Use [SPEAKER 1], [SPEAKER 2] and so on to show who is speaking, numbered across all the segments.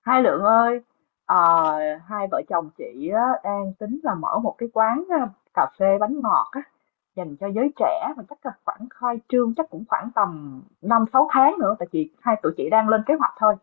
[SPEAKER 1] Hai Lượng ơi, ờ, hai vợ chồng chị á, đang tính là mở một cái quán cà phê bánh ngọt á, dành cho giới trẻ mà chắc là khoảng khai trương chắc cũng khoảng tầm 5 6 tháng nữa tại chị hai tụi chị đang lên kế hoạch thôi.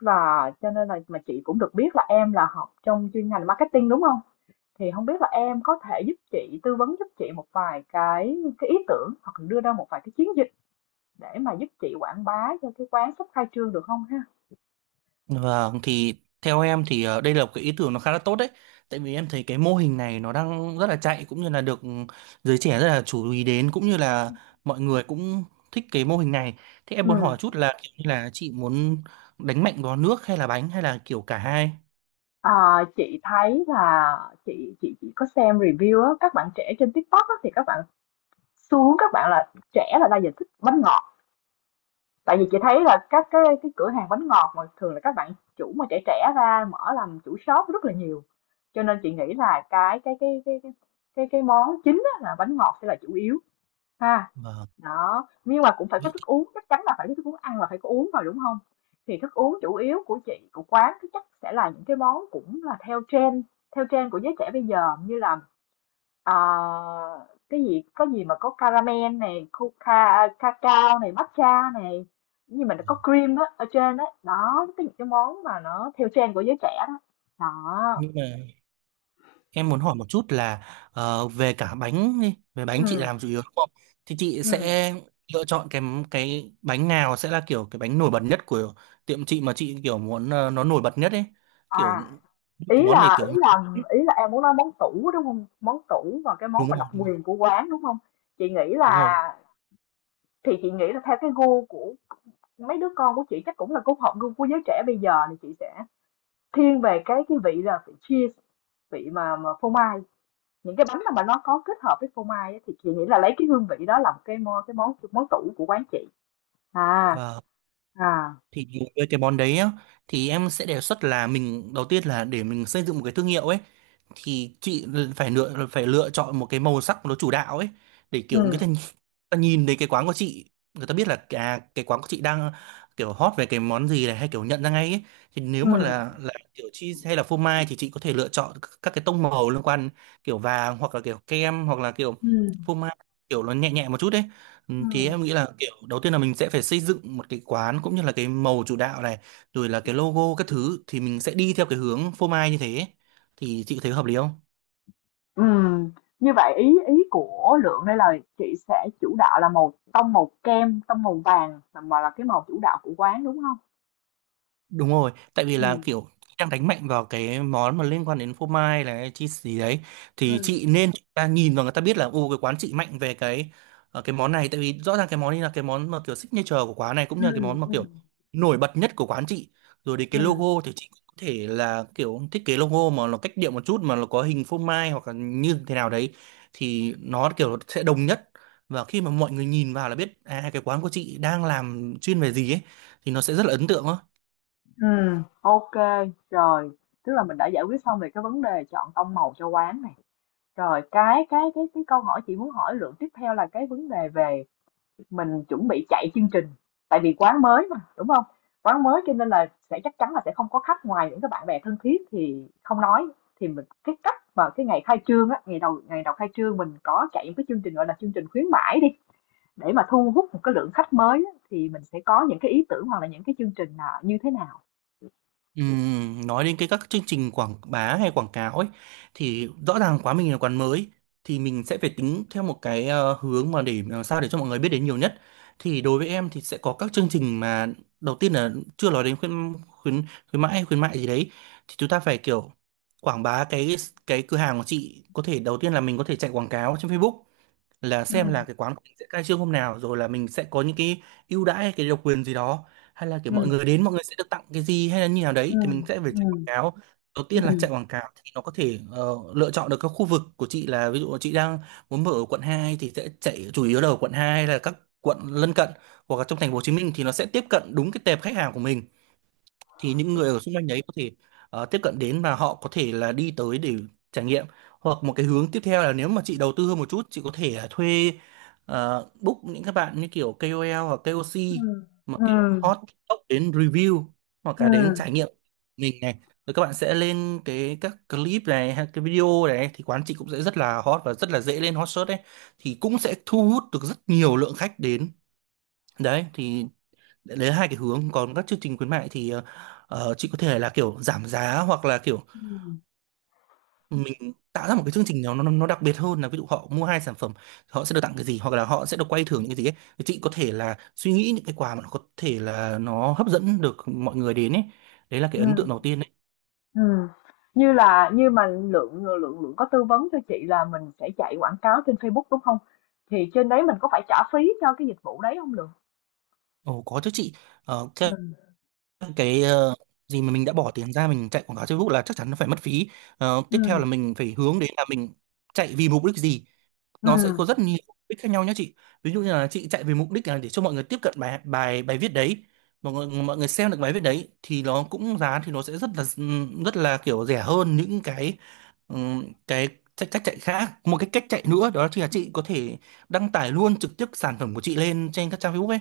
[SPEAKER 1] Và cho nên là mà chị cũng được biết là em là học trong chuyên ngành marketing đúng không? Thì không biết là em có thể giúp chị tư vấn giúp chị một vài cái ý tưởng hoặc là đưa ra một vài cái chiến dịch để mà giúp chị quảng bá cho cái quán sắp khai trương được không ha?
[SPEAKER 2] Vâng, thì theo em thì đây là một cái ý tưởng nó khá là tốt đấy. Tại vì em thấy cái mô hình này nó đang rất là chạy cũng như là được giới trẻ rất là chú ý đến cũng như là mọi người cũng thích cái mô hình này. Thế em
[SPEAKER 1] Ừ.
[SPEAKER 2] muốn hỏi chút là kiểu như là chị muốn đánh mạnh vào nước hay là bánh hay là kiểu cả hai?
[SPEAKER 1] Ờ, chị thấy là chị có xem review á, các bạn trẻ trên TikTok á, thì các bạn xu hướng các bạn là trẻ là đa dạng thích bánh ngọt. Tại vì chị thấy là các cái cửa hàng bánh ngọt mà thường là các bạn chủ mà trẻ trẻ ra mở làm chủ shop rất là nhiều. Cho nên chị nghĩ là cái món chính á, là bánh ngọt sẽ là chủ yếu ha.
[SPEAKER 2] Vâng.
[SPEAKER 1] Đó, nhưng mà cũng phải có
[SPEAKER 2] Vậy
[SPEAKER 1] thức
[SPEAKER 2] thì-
[SPEAKER 1] uống, chắc chắn là phải có thức uống, ăn là phải có uống rồi, đúng không? Thì thức uống chủ yếu của chị, của quán thì chắc sẽ là những cái món cũng là theo trend của giới trẻ bây giờ như là, ờ, cái gì có gì mà có caramel này, coca cacao này, matcha này, nhưng mà nó có cream á, ở trên á, đó, cái những cái món mà nó theo trend của giới trẻ đó. Đó.
[SPEAKER 2] nhưng mà Em muốn hỏi một chút là về cả bánh đi, về
[SPEAKER 1] Ừ.
[SPEAKER 2] bánh chị làm chủ yếu đúng không? Thì chị
[SPEAKER 1] Ừ.
[SPEAKER 2] sẽ lựa chọn cái bánh nào sẽ là kiểu cái bánh nổi bật nhất của tiệm chị mà chị kiểu muốn nó nổi bật nhất ấy, kiểu
[SPEAKER 1] À. Ý
[SPEAKER 2] cái món này
[SPEAKER 1] là ý
[SPEAKER 2] kiểu
[SPEAKER 1] là ý là em muốn nói món tủ, đúng không? Món tủ và cái món
[SPEAKER 2] đúng
[SPEAKER 1] mà độc
[SPEAKER 2] rồi,
[SPEAKER 1] quyền của quán, đúng không? Chị nghĩ
[SPEAKER 2] đúng rồi.
[SPEAKER 1] là thì chị nghĩ là theo cái gu của mấy đứa con của chị chắc cũng là cũng hợp gu của giới trẻ bây giờ thì chị sẽ thiên về cái vị là vị cheese, vị mà phô mai. Những cái bánh nào mà nó có kết hợp với phô mai á, thì chị nghĩ là lấy cái hương vị đó làm cái mo cái món món tủ của quán chị. À,
[SPEAKER 2] Và
[SPEAKER 1] à.
[SPEAKER 2] thì với cái món đấy á, thì em sẽ đề xuất là mình đầu tiên là để mình xây dựng một cái thương hiệu ấy thì chị phải lựa chọn một cái màu sắc nó chủ đạo ấy để kiểu cái ta
[SPEAKER 1] Ừm,
[SPEAKER 2] ta nhìn thấy cái quán của chị người ta biết là à, cái quán của chị đang kiểu hot về cái món gì này hay kiểu nhận ra ngay ấy. Thì nếu mà
[SPEAKER 1] ừm,
[SPEAKER 2] là kiểu cheese hay là phô mai thì chị có thể lựa chọn các cái tông màu liên quan kiểu vàng hoặc là kiểu kem hoặc là kiểu
[SPEAKER 1] ừm,
[SPEAKER 2] phô mai kiểu nó nhẹ nhẹ một chút đấy. Ừ, thì
[SPEAKER 1] ừm.
[SPEAKER 2] em nghĩ là kiểu đầu tiên là mình sẽ phải xây dựng một cái quán cũng như là cái màu chủ đạo này rồi là cái logo các thứ thì mình sẽ đi theo cái hướng phô mai như thế, thì chị có thấy hợp lý không?
[SPEAKER 1] Ừm, như vậy ý ý của Lượng đây là chị sẽ chủ đạo là màu tông màu kem, tông màu vàng là cái màu chủ đạo của quán đúng không?
[SPEAKER 2] Đúng rồi, tại vì là
[SPEAKER 1] ừ,
[SPEAKER 2] kiểu đang đánh mạnh vào cái món mà liên quan đến phô mai này chi gì đấy thì
[SPEAKER 1] ừ,
[SPEAKER 2] chị nên chúng ta nhìn vào người ta biết là ô cái quán chị mạnh về cái cái món này, tại vì rõ ràng cái món này là cái món mà kiểu signature của quán này cũng
[SPEAKER 1] ừ,
[SPEAKER 2] như là cái món mà
[SPEAKER 1] ừ,
[SPEAKER 2] kiểu nổi bật nhất của quán chị. Rồi đến cái
[SPEAKER 1] ừ,
[SPEAKER 2] logo thì chị cũng có thể là kiểu thiết kế logo mà nó cách điệu một chút mà nó có hình phô mai hoặc là như thế nào đấy thì nó kiểu sẽ đồng nhất và khi mà mọi người nhìn vào là biết à cái quán của chị đang làm chuyên về gì ấy thì nó sẽ rất là ấn tượng á.
[SPEAKER 1] ừm. Ok, rồi, tức là mình đã giải quyết xong về cái vấn đề chọn tông màu cho quán này. Rồi cái câu hỏi chị muốn hỏi Lượng tiếp theo là cái vấn đề về. Mình chuẩn bị chạy chương trình, tại vì quán mới mà, đúng không? Quán mới cho nên là sẽ chắc chắn là sẽ không có khách ngoài những cái bạn bè thân thiết thì không nói, thì mình cái cách mà cái ngày khai trương á, ngày đầu khai trương mình có chạy những cái chương trình, gọi là, chương trình khuyến mãi đi, để mà thu hút một cái lượng khách mới á, thì mình sẽ có những cái ý tưởng hoặc là những cái chương trình là như thế nào?
[SPEAKER 2] Nói đến cái các chương trình quảng bá hay quảng cáo ấy thì rõ ràng quá mình là quán mới thì mình sẽ phải tính theo một cái hướng mà để làm sao để cho mọi người biết đến nhiều nhất, thì đối với em thì sẽ có các chương trình mà đầu tiên là chưa nói đến khuyến khuyến khuyến mãi hay khuyến mại gì đấy thì chúng ta phải kiểu quảng bá cái cửa hàng của chị, có thể đầu tiên là mình có thể chạy quảng cáo trên Facebook là xem là
[SPEAKER 1] Ừm,
[SPEAKER 2] cái quán của mình sẽ khai trương hôm nào rồi là mình sẽ có những cái ưu đãi hay cái độc quyền gì đó hay là kiểu mọi
[SPEAKER 1] ừm,
[SPEAKER 2] người đến mọi người sẽ được tặng cái gì hay là như nào đấy thì
[SPEAKER 1] ừm,
[SPEAKER 2] mình sẽ phải chạy quảng
[SPEAKER 1] ừm,
[SPEAKER 2] cáo. Đầu tiên là
[SPEAKER 1] ừm,
[SPEAKER 2] chạy quảng cáo thì nó có thể lựa chọn được các khu vực của chị là ví dụ là chị đang muốn mở ở quận 2 thì sẽ chạy chủ yếu là ở quận 2 hay là các quận lân cận hoặc là trong thành phố Hồ Chí Minh thì nó sẽ tiếp cận đúng cái tệp khách hàng của mình, thì những người ở xung quanh đấy có thể tiếp cận đến và họ có thể là đi tới để trải nghiệm. Hoặc một cái hướng tiếp theo là nếu mà chị đầu tư hơn một chút chị có thể là thuê book những các bạn như kiểu KOL hoặc KOC
[SPEAKER 1] ừm,
[SPEAKER 2] mà kiểu
[SPEAKER 1] ừm,
[SPEAKER 2] hot TikTok đến review hoặc là đến
[SPEAKER 1] ừm,
[SPEAKER 2] trải nghiệm mình này, rồi các bạn sẽ lên cái các clip này hay cái video này thì quán chị cũng sẽ rất là hot và rất là dễ lên hot search đấy thì cũng sẽ thu hút được rất nhiều lượng khách đến. Đấy thì đấy là hai cái hướng. Còn các chương trình khuyến mại thì chị có thể là kiểu giảm giá hoặc là kiểu mình tạo ra một cái chương trình nào nó đặc biệt hơn, là ví dụ họ mua hai sản phẩm họ sẽ được tặng cái gì hoặc là họ sẽ được quay thưởng những cái gì ấy. Thì chị có thể là suy nghĩ những cái quà mà nó có thể là nó hấp dẫn được mọi người đến ấy, đấy là cái ấn tượng
[SPEAKER 1] ừm.
[SPEAKER 2] đầu tiên đấy.
[SPEAKER 1] Ừ, như là như mà Lượng Lượng Lượng có tư vấn cho chị là mình sẽ chạy quảng cáo trên Facebook, đúng không? Thì trên đấy mình có phải trả phí cho cái dịch vụ đấy không Lượng?
[SPEAKER 2] Ồ có chứ chị. Ờ, cái,
[SPEAKER 1] Ừ,
[SPEAKER 2] cái ờ, gì mà mình đã bỏ tiền ra mình chạy quảng cáo Facebook là chắc chắn nó phải mất phí. Ờ,
[SPEAKER 1] ừ,
[SPEAKER 2] tiếp theo là mình phải hướng đến là mình chạy vì mục đích gì,
[SPEAKER 1] ừ,
[SPEAKER 2] nó sẽ có rất nhiều mục đích khác nhau nhé chị. Ví dụ như là chị chạy về mục đích là để cho mọi người tiếp cận bài bài bài viết đấy, mọi người xem được bài viết đấy thì nó cũng giá thì nó sẽ rất là kiểu rẻ hơn những cái cách chạy khác. Một cái cách chạy
[SPEAKER 1] ừ.
[SPEAKER 2] nữa đó chính là chị có thể đăng tải luôn trực tiếp sản phẩm của chị lên trên các trang Facebook ấy,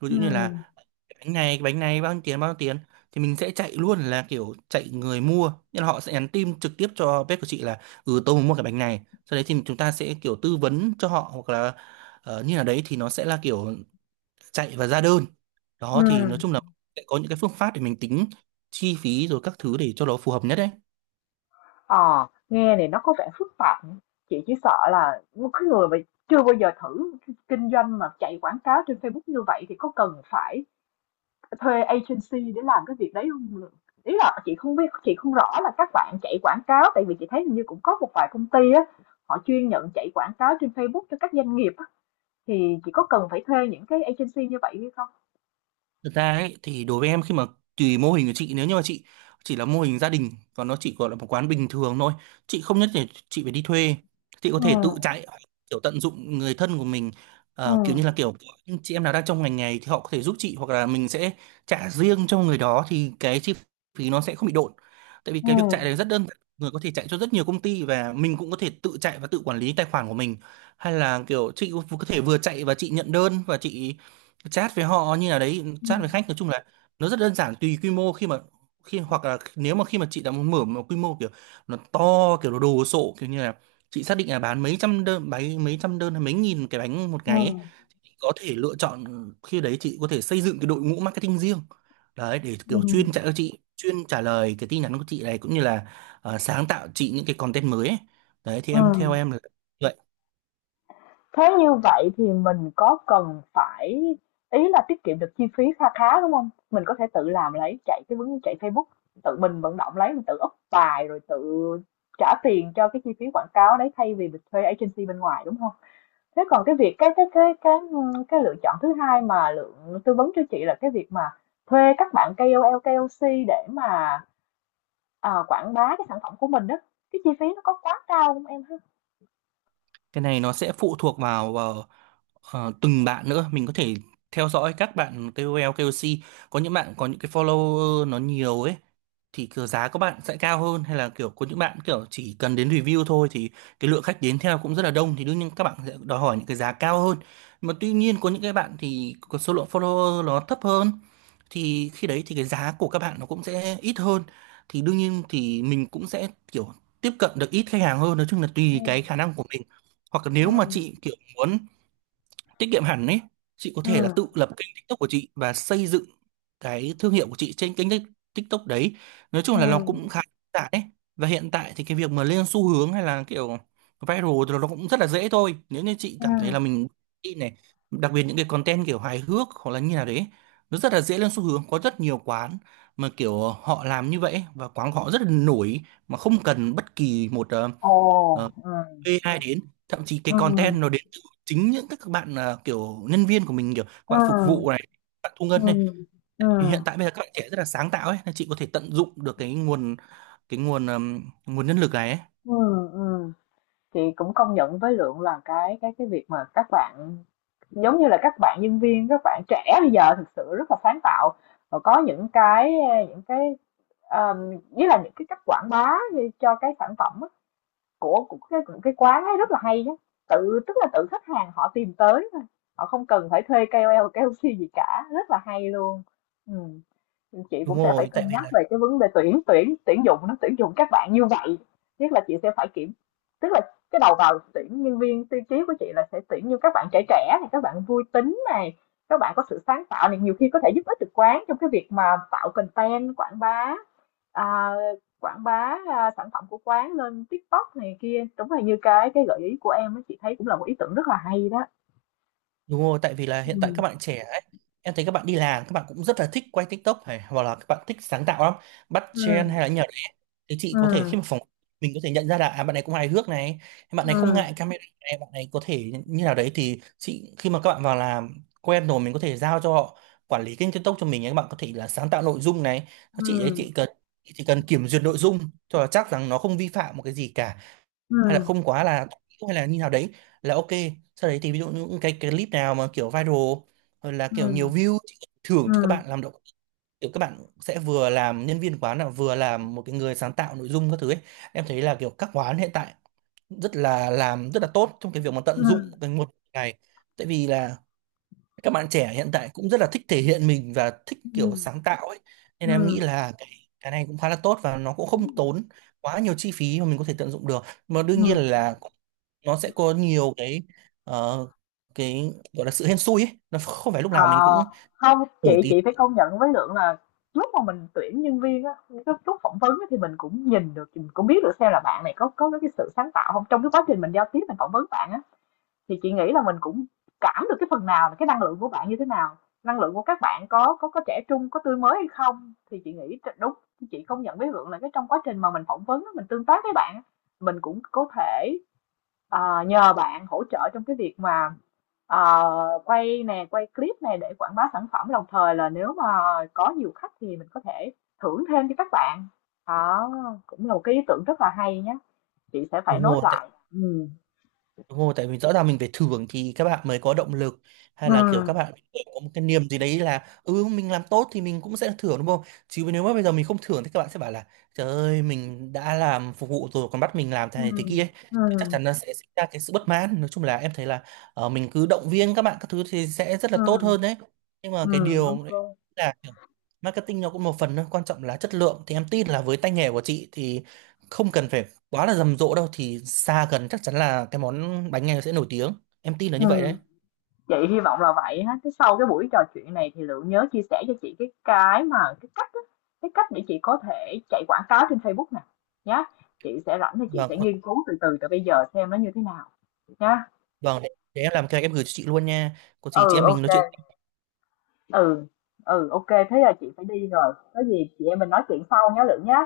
[SPEAKER 2] ví dụ như
[SPEAKER 1] Ừm.
[SPEAKER 2] là bánh này bao nhiêu tiền thì mình sẽ chạy luôn là kiểu chạy người mua nên họ sẽ nhắn tin trực tiếp cho bếp của chị là ừ tôi muốn mua cái bánh này, sau đấy thì chúng ta sẽ kiểu tư vấn cho họ hoặc là như là đấy thì nó sẽ là kiểu chạy và ra đơn. Đó thì nói chung là sẽ có những cái phương pháp để mình tính chi phí rồi các thứ để cho nó phù hợp nhất đấy.
[SPEAKER 1] Ờ, nghe này nó có vẻ phức tạp nhỉ? Chị chỉ sợ là một cái người mà chưa bao giờ thử kinh doanh mà chạy quảng cáo trên Facebook như vậy thì có cần phải thuê agency để làm cái việc đấy không? Ý là chị không biết chị không rõ là các bạn chạy quảng cáo tại vì chị thấy hình như cũng có một vài công ty á, họ chuyên nhận chạy quảng cáo trên Facebook cho các doanh nghiệp á, thì chị có cần phải thuê những cái agency như vậy hay không?
[SPEAKER 2] Thực ra ấy, thì đối với em khi mà tùy mô hình của chị, nếu như mà chị chỉ là mô hình gia đình và nó chỉ gọi là một quán bình thường thôi chị không nhất thiết chị phải đi thuê, chị có thể tự
[SPEAKER 1] Ừ,
[SPEAKER 2] chạy hoặc kiểu tận dụng người thân của mình.
[SPEAKER 1] ừ,
[SPEAKER 2] Ờ, kiểu như là kiểu những chị em nào đang trong ngành này thì họ có thể giúp chị hoặc là mình sẽ trả riêng cho người đó thì cái chi phí nó sẽ không bị độn, tại vì cái việc chạy này
[SPEAKER 1] ừ,
[SPEAKER 2] rất đơn giản, người có thể chạy cho rất nhiều công ty và mình cũng có thể tự chạy và tự quản lý tài khoản của mình hay là kiểu chị có thể vừa chạy và chị nhận đơn và chị chat với họ như nào đấy, chat với khách. Nói chung là nó rất đơn giản tùy quy mô. Khi mà khi hoặc là nếu mà khi mà chị đã muốn mở một quy mô kiểu nó to kiểu nó đồ sộ kiểu như là chị xác định là bán mấy mấy trăm đơn hay mấy nghìn cái bánh một
[SPEAKER 1] ừ,
[SPEAKER 2] ngày ấy, thì có thể lựa chọn khi đấy chị có thể xây dựng cái đội ngũ marketing riêng đấy để
[SPEAKER 1] ừ,
[SPEAKER 2] kiểu chuyên trả cho chị, chuyên trả lời cái tin nhắn của chị này cũng như là sáng tạo chị những cái content mới ấy. Đấy thì em, theo
[SPEAKER 1] ừ.
[SPEAKER 2] em là vậy.
[SPEAKER 1] Thế như vậy thì mình có cần phải, ý là tiết kiệm được chi phí kha khá, đúng không? Mình có thể tự làm lấy, chạy cái vấn chạy Facebook, tự mình vận động lấy, mình tự up bài rồi tự trả tiền cho cái chi phí quảng cáo đấy thay vì mình thuê agency bên ngoài, đúng không? Thế còn cái việc cái lựa chọn thứ hai mà Lượng tư vấn cho chị là cái việc mà thuê các bạn KOL, KOC để mà, ờ, quảng bá cái sản phẩm của mình đó, cái chi phí nó có quá cao không em ha?
[SPEAKER 2] Cái này nó sẽ phụ thuộc vào từng bạn nữa. Mình có thể theo dõi các bạn KOL KOC, có những bạn có những cái follower nó nhiều ấy thì kiểu giá các bạn sẽ cao hơn, hay là kiểu có những bạn kiểu chỉ cần đến review thôi thì cái lượng khách đến theo cũng rất là đông, thì đương nhiên các bạn sẽ đòi hỏi những cái giá cao hơn. Nhưng mà tuy nhiên có những cái bạn thì có số lượng follower nó thấp hơn thì khi đấy thì cái giá của các bạn nó cũng sẽ ít hơn, thì đương nhiên thì mình cũng sẽ kiểu tiếp cận được ít khách hàng hơn. Nói chung là tùy
[SPEAKER 1] Ừm,
[SPEAKER 2] cái khả năng của mình. Hoặc là nếu mà
[SPEAKER 1] ừm,
[SPEAKER 2] chị kiểu muốn tiết kiệm hẳn ấy, chị có thể là
[SPEAKER 1] ừm,
[SPEAKER 2] tự lập kênh TikTok của chị và xây dựng cái thương hiệu của chị trên TikTok đấy. Nói chung là nó
[SPEAKER 1] ừm,
[SPEAKER 2] cũng khá đơn giản ấy, và hiện tại thì cái việc mà lên xu hướng hay là kiểu viral thì nó cũng rất là dễ thôi, nếu như chị cảm thấy
[SPEAKER 1] ừm.
[SPEAKER 2] là mình đi này. Đặc biệt những cái content kiểu hài hước hoặc là như nào đấy nó rất là dễ lên xu hướng. Có rất nhiều quán mà kiểu họ làm như vậy ấy, và quán của họ rất là nổi mà không cần bất kỳ một
[SPEAKER 1] Ồ,
[SPEAKER 2] ờ,
[SPEAKER 1] ừm,
[SPEAKER 2] AI đến. Thậm chí cái
[SPEAKER 1] ừm,
[SPEAKER 2] content nó đến từ chính những các bạn à, kiểu nhân viên của mình, kiểu các bạn phục
[SPEAKER 1] ừm,
[SPEAKER 2] vụ này, các bạn thu ngân này.
[SPEAKER 1] ừm,
[SPEAKER 2] Thì hiện
[SPEAKER 1] ừm,
[SPEAKER 2] tại bây giờ các bạn trẻ rất là sáng tạo ấy, nên chị có thể tận dụng được cái nguồn, cái nguồn nguồn nhân lực này ấy.
[SPEAKER 1] ừm. Chị cũng công nhận với Lượng là cái việc mà các bạn giống như là các bạn nhân viên các bạn trẻ bây giờ thực sự rất là sáng tạo và có những cái những cái, um, với là những cái cách quảng bá cho cái sản phẩm á, của cái quán ấy rất là hay nhá, tự tức là tự khách hàng họ tìm tới thôi, họ không cần phải thuê KOL, KOC gì cả, rất là hay luôn. Chị
[SPEAKER 2] Đúng
[SPEAKER 1] cũng sẽ phải
[SPEAKER 2] rồi, tại
[SPEAKER 1] cân
[SPEAKER 2] vì
[SPEAKER 1] nhắc
[SPEAKER 2] là
[SPEAKER 1] về cái vấn đề tuyển tuyển tuyển dụng nó tuyển dụng các bạn như vậy, nhất là chị sẽ phải kiểm, tức là cái đầu vào tuyển nhân viên tiêu chí của chị là sẽ tuyển như các bạn trẻ trẻ này, các bạn vui tính này, các bạn có sự sáng tạo này, nhiều khi có thể giúp ích được quán trong cái việc mà tạo content quảng bá. À, quảng bá, sản phẩm của quán lên TikTok này kia, đúng là như cái gợi ý của em á, chị thấy cũng là một ý tưởng rất là hay đó.
[SPEAKER 2] đúng rồi, tại vì là hiện tại các
[SPEAKER 1] Ừm,
[SPEAKER 2] bạn trẻ ấy, em thấy các bạn đi làm, các bạn cũng rất là thích quay TikTok này, hoặc là các bạn thích sáng tạo lắm, bắt trend
[SPEAKER 1] ừm,
[SPEAKER 2] hay là nhờ đấy. Thì chị có thể khi
[SPEAKER 1] ừm,
[SPEAKER 2] mà phỏng, mình có thể nhận ra là à, bạn này cũng hài hước này, bạn này không
[SPEAKER 1] ừm,
[SPEAKER 2] ngại camera này, bạn này có thể như nào đấy, thì chị khi mà các bạn vào làm quen rồi mình có thể giao cho họ quản lý kênh TikTok cho mình ấy, các bạn có thể là sáng tạo nội dung này. Các chị đấy,
[SPEAKER 1] ừm,
[SPEAKER 2] chị cần, chị chỉ cần kiểm duyệt nội dung cho là chắc rằng nó không vi phạm một cái gì cả, hay là
[SPEAKER 1] ừm,
[SPEAKER 2] không quá là, hay là như nào đấy là ok. Sau đấy thì ví dụ những cái clip nào mà kiểu viral hoặc là kiểu nhiều
[SPEAKER 1] ừm,
[SPEAKER 2] view thì thưởng cho các
[SPEAKER 1] ừm,
[SPEAKER 2] bạn làm động, kiểu các bạn sẽ vừa làm nhân viên quán là vừa làm một cái người sáng tạo nội dung các thứ ấy. Em thấy là kiểu các quán hiện tại rất là làm rất là tốt trong cái việc mà tận dụng
[SPEAKER 1] ừm,
[SPEAKER 2] cái nguồn này. Tại vì là các bạn trẻ hiện tại cũng rất là thích thể hiện mình và thích kiểu
[SPEAKER 1] ừm,
[SPEAKER 2] sáng tạo ấy, nên em nghĩ
[SPEAKER 1] ừm,
[SPEAKER 2] là cái này cũng khá là tốt và nó cũng không tốn quá nhiều chi phí mà mình có thể tận dụng được. Mà đương nhiên
[SPEAKER 1] ừm.
[SPEAKER 2] là nó sẽ có nhiều cái, ờ, cái gọi là sự hên xui ấy, nó không phải lúc
[SPEAKER 1] Ờ,
[SPEAKER 2] nào mình cũng
[SPEAKER 1] không,
[SPEAKER 2] nổi
[SPEAKER 1] chị
[SPEAKER 2] tiếng.
[SPEAKER 1] chị phải công nhận với Lượng là lúc mà mình tuyển nhân viên á, cái lúc phỏng vấn á, thì mình cũng nhìn được, mình cũng biết được xem là bạn này có cái sự sáng tạo không. Trong cái quá trình mình giao tiếp mình phỏng vấn bạn á, thì chị nghĩ là mình cũng cảm được cái phần nào là cái năng lượng của bạn như thế nào, năng lượng của các bạn có có trẻ trung, có tươi mới hay không. Thì chị nghĩ đúng, chị công nhận với Vượng là cái trong quá trình mà mình phỏng vấn, mình tương tác với bạn, mình cũng có thể, nhờ bạn hỗ trợ trong cái việc mà, à, quay nè, quay clip này để quảng bá sản phẩm. Đồng thời là nếu mà có nhiều khách thì mình có thể thưởng thêm cho các bạn. Đó, cũng là một cái ý tưởng rất là hay nhé. Chị sẽ phải
[SPEAKER 2] Đúng
[SPEAKER 1] nốt
[SPEAKER 2] rồi,
[SPEAKER 1] lại. Ừ.
[SPEAKER 2] đúng rồi, tại vì rõ ràng mình phải thưởng thì các bạn mới có động lực, hay
[SPEAKER 1] Ừ.
[SPEAKER 2] là kiểu các bạn có một cái niềm gì đấy là ừ mình làm tốt thì mình cũng sẽ thưởng đúng không? Chứ nếu mà bây giờ mình không thưởng thì các bạn sẽ bảo là trời ơi, mình đã làm phục vụ rồi còn bắt mình làm thế
[SPEAKER 1] Ừ.
[SPEAKER 2] này thế kia ấy.
[SPEAKER 1] Ừ.
[SPEAKER 2] Chắc chắn nó sẽ sinh ra cái sự bất mãn. Nói chung là em thấy là mình cứ động viên các bạn các thứ thì sẽ rất là
[SPEAKER 1] Ừ,
[SPEAKER 2] tốt hơn đấy. Nhưng mà
[SPEAKER 1] ừ,
[SPEAKER 2] cái điều
[SPEAKER 1] ok,
[SPEAKER 2] đấy là kiểu marketing nó cũng một phần thôi, quan trọng là chất lượng, thì em tin là với tay nghề của chị thì không cần phải quá là rầm rộ đâu, thì xa gần chắc chắn là cái món bánh này sẽ nổi tiếng, em tin là
[SPEAKER 1] ừ,
[SPEAKER 2] như vậy đấy.
[SPEAKER 1] chị hy vọng là vậy ha. Thế sau cái buổi trò chuyện này thì Lượng nhớ chia sẻ cho chị cái cách á, cái cách để chị có thể chạy quảng cáo trên Facebook nè, nhá. Chị sẽ rảnh thì chị
[SPEAKER 2] Vâng.
[SPEAKER 1] sẽ nghiên cứu từ từ, từ bây giờ xem nó như thế nào nhá.
[SPEAKER 2] vâng để, để em làm cái em gửi cho chị luôn nha, có gì chị
[SPEAKER 1] Ừ,
[SPEAKER 2] em mình nói
[SPEAKER 1] ok,
[SPEAKER 2] chuyện
[SPEAKER 1] ừ, ừ, ok, thế là chị phải đi rồi, có gì chị em mình nói chuyện sau nhé Lượng nhá.